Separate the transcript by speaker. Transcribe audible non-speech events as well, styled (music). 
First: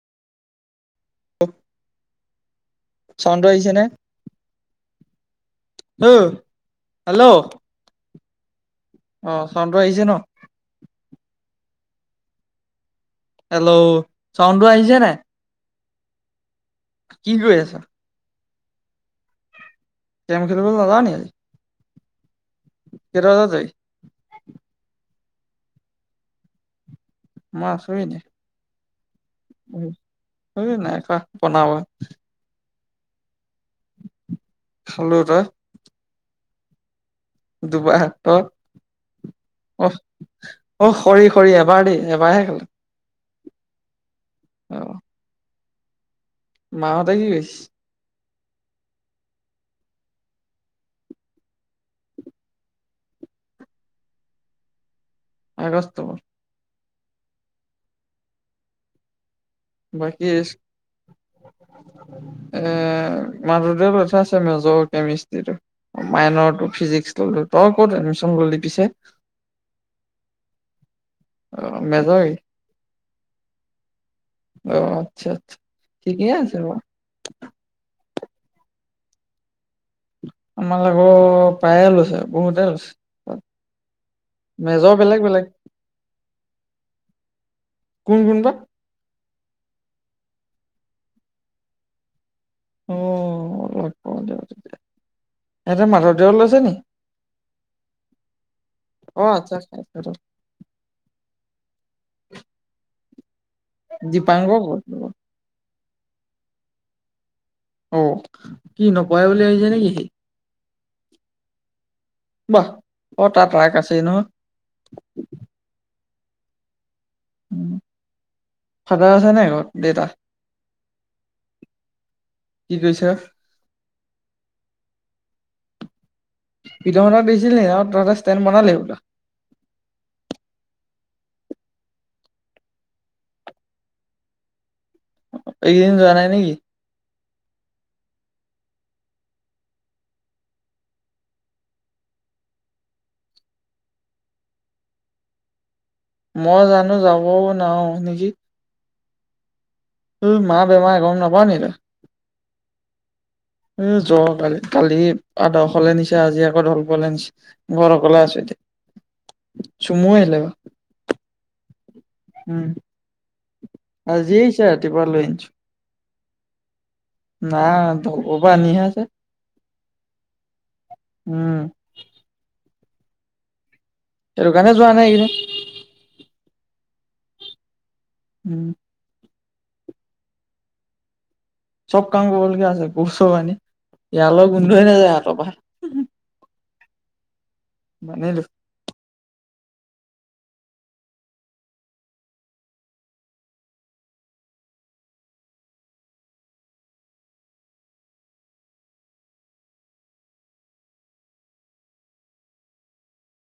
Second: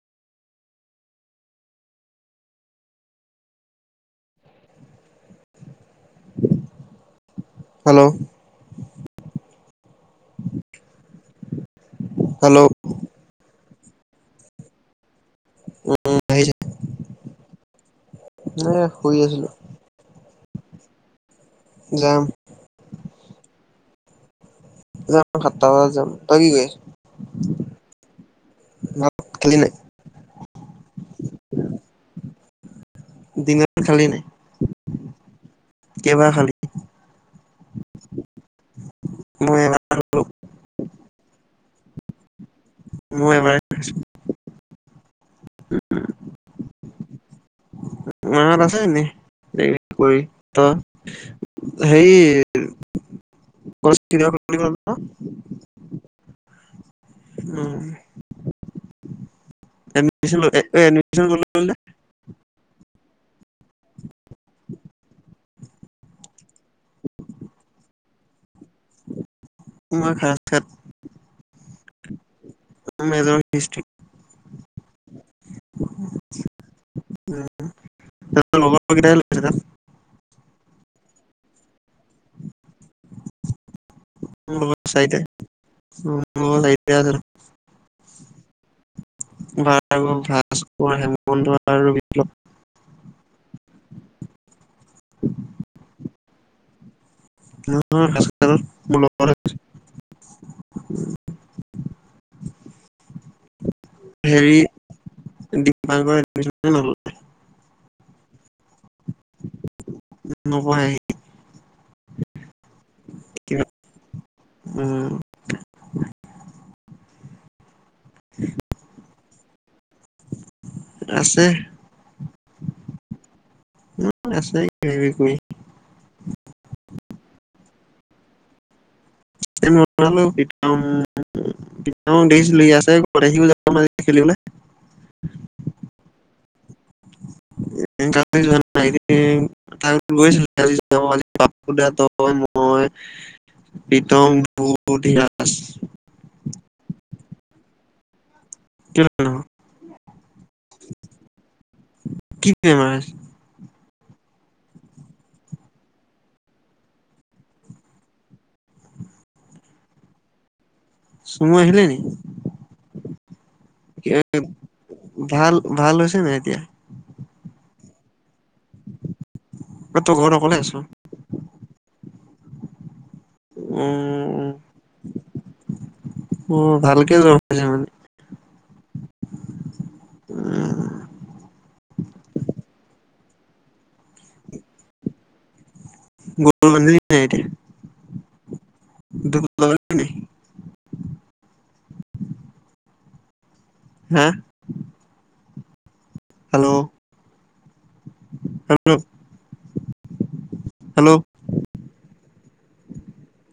Speaker 1: চন্দ্ৰ আহিছে নে? Hello.
Speaker 2: Hello.
Speaker 1: অঁ', চন্দ্ৰ আহিছে ন?
Speaker 2: হেল্ল'।
Speaker 1: হেল্ল', ছাউণ্ড টো আহিছে নাই?
Speaker 2: উম-উম, আহিছে।
Speaker 1: কি কৰি আছা?
Speaker 2: এ' শুই আছিলো।
Speaker 1: কেৰম খেলিবলে নোযোৱা নেকি আজি?
Speaker 2: যাম।
Speaker 1: কেইটা বজাত জাবি?
Speaker 2: যাম সাতটা বজাত যাম। তই কি কৰিছ?
Speaker 1: মই আছোঁ এনেই।
Speaker 2: ভাত খালি নাই?
Speaker 1: হয়, এ' নাই খোৱা বনাব'হে।
Speaker 2: দিনত খালী নাই,
Speaker 1: খালো তই?
Speaker 2: কেইবাৰ খালী?
Speaker 1: দুবাৰ, তই?
Speaker 2: মই এবাৰ খালো
Speaker 1: অহ', হৰি-হৰি এবাৰ দেই, এবাৰহে খালো।
Speaker 2: মইও এবাৰে খাইছোঁ।
Speaker 1: অহ'।
Speaker 2: উম।
Speaker 1: মাহঁতে কি কৰিছে?
Speaker 2: মাঁহত আছে এনেই কিবা-কিবি কৰি। তই হেৰি (unintelligible)
Speaker 1: আগষ্ট।
Speaker 2: উম'।
Speaker 1: বাকী
Speaker 2: এডমিচন
Speaker 1: এ'
Speaker 2: লৈ এডমিচন ক'ত ল'লি বোলে
Speaker 1: মাধৱদেৱত লৈ থোৱা আছে। মেজৰ কেমেষ্টি টো, মাইনৰ টো ফিজিক্স ল'লো। তই ক'ত এডমিশ্যন ল'লি পিছে?
Speaker 2: মই খেৰাজখাত।
Speaker 1: অ', মেজৰে।
Speaker 2: মোৰ মেজৰ হিষ্ট্ৰিত।
Speaker 1: অ', -আচ্ছা-আচ্ছা, ঠিকেই আছে বাৰু।
Speaker 2: উম', (unintelligible)
Speaker 1: আমাৰ লগৰ প্ৰায়ে লৈছে, বহুতে লৈছে।
Speaker 2: মোৰ
Speaker 1: মেজৰ বেলেগ বেলেগ
Speaker 2: লগত (unintelligible) মোৰ লগৰ
Speaker 1: কোন কোন বা
Speaker 2: (unintelligible) (unintelligible) ভাস্কৰ, হেমন্ত আৰু বিপ্লৱ।
Speaker 1: অ', লগ পাওঁ দিয়ক, ইহঁতে মাধৱদেৱত লৈছে নি?
Speaker 2: (unintelligible)
Speaker 1: অ আচ্ছা আচ্ছা
Speaker 2: (unintelligible) হেৰি
Speaker 1: দীপাংকৰ ক'ত
Speaker 2: (unintelligible)
Speaker 1: অ', কি নকৰে বুলি ভাবিছে নেকি সি?
Speaker 2: নপঢ়াই
Speaker 1: (unintelligible) অ', তাৰ ট্ৰাক আছেই নহ
Speaker 2: উম।
Speaker 1: ফাদাৰ আছে নাই ঘৰত দেউতা?
Speaker 2: আছে।
Speaker 1: কি কৈছা?
Speaker 2: (unintelligible)
Speaker 1: (unintelligible) দিছিলিনি আৰু তই এটা ষ্টেণ্ড বনালি হবলা।
Speaker 2: (unintelligible) (unintelligible) দেখিছিলো (unintelligible) খেলিবলৈ
Speaker 1: এইকেইদিন যোৱা নাই নেকি?
Speaker 2: (unintelligible) (unintelligible) প্ৰীতম (unintelligible)
Speaker 1: মই জানো যাবও নোৱাৰো নেকি।
Speaker 2: (unintelligible)
Speaker 1: উম, মাৰ বেমাৰ গম নেপাৱ নেকি তই?
Speaker 2: কি (unintelligible)
Speaker 1: এ জৰ কালি। কালি আদৰ্শলে নিছে আজি আকৌ ঢলপুৰলে নিছে। ঘৰত অকলে আছো এতিয়া। চুমু আহিলে বা
Speaker 2: চুমু আহিলে নি
Speaker 1: উম, আজি দিছে ৰাতিপুৱা লৈ আনিছো।
Speaker 2: ভাল ভাল হৈছে নাই এতিয়া?
Speaker 1: নাই, ধলপুৰৰ পৰা আনিহে আছে।
Speaker 2: অ', তই ঘৰত অকলে আছ?
Speaker 1: উম
Speaker 2: উম।
Speaker 1: সেইটো কাৰনে যোৱা নাই এইকেইদিন।
Speaker 2: উ, ভালকে জৰ (unintelligible) মানে।
Speaker 1: উম।
Speaker 2: উম
Speaker 1: চব কাম কৰিবলগীয়া হৈছে। গৰু-চৰু বান্ধি, এৰালৰ গোন্ধই নাযায় হাতৰ পৰা।
Speaker 2: (unintelligible)
Speaker 1: মানিলোঁ।
Speaker 2: (unintelligible) হা? হেল্ল'। Hello, hello.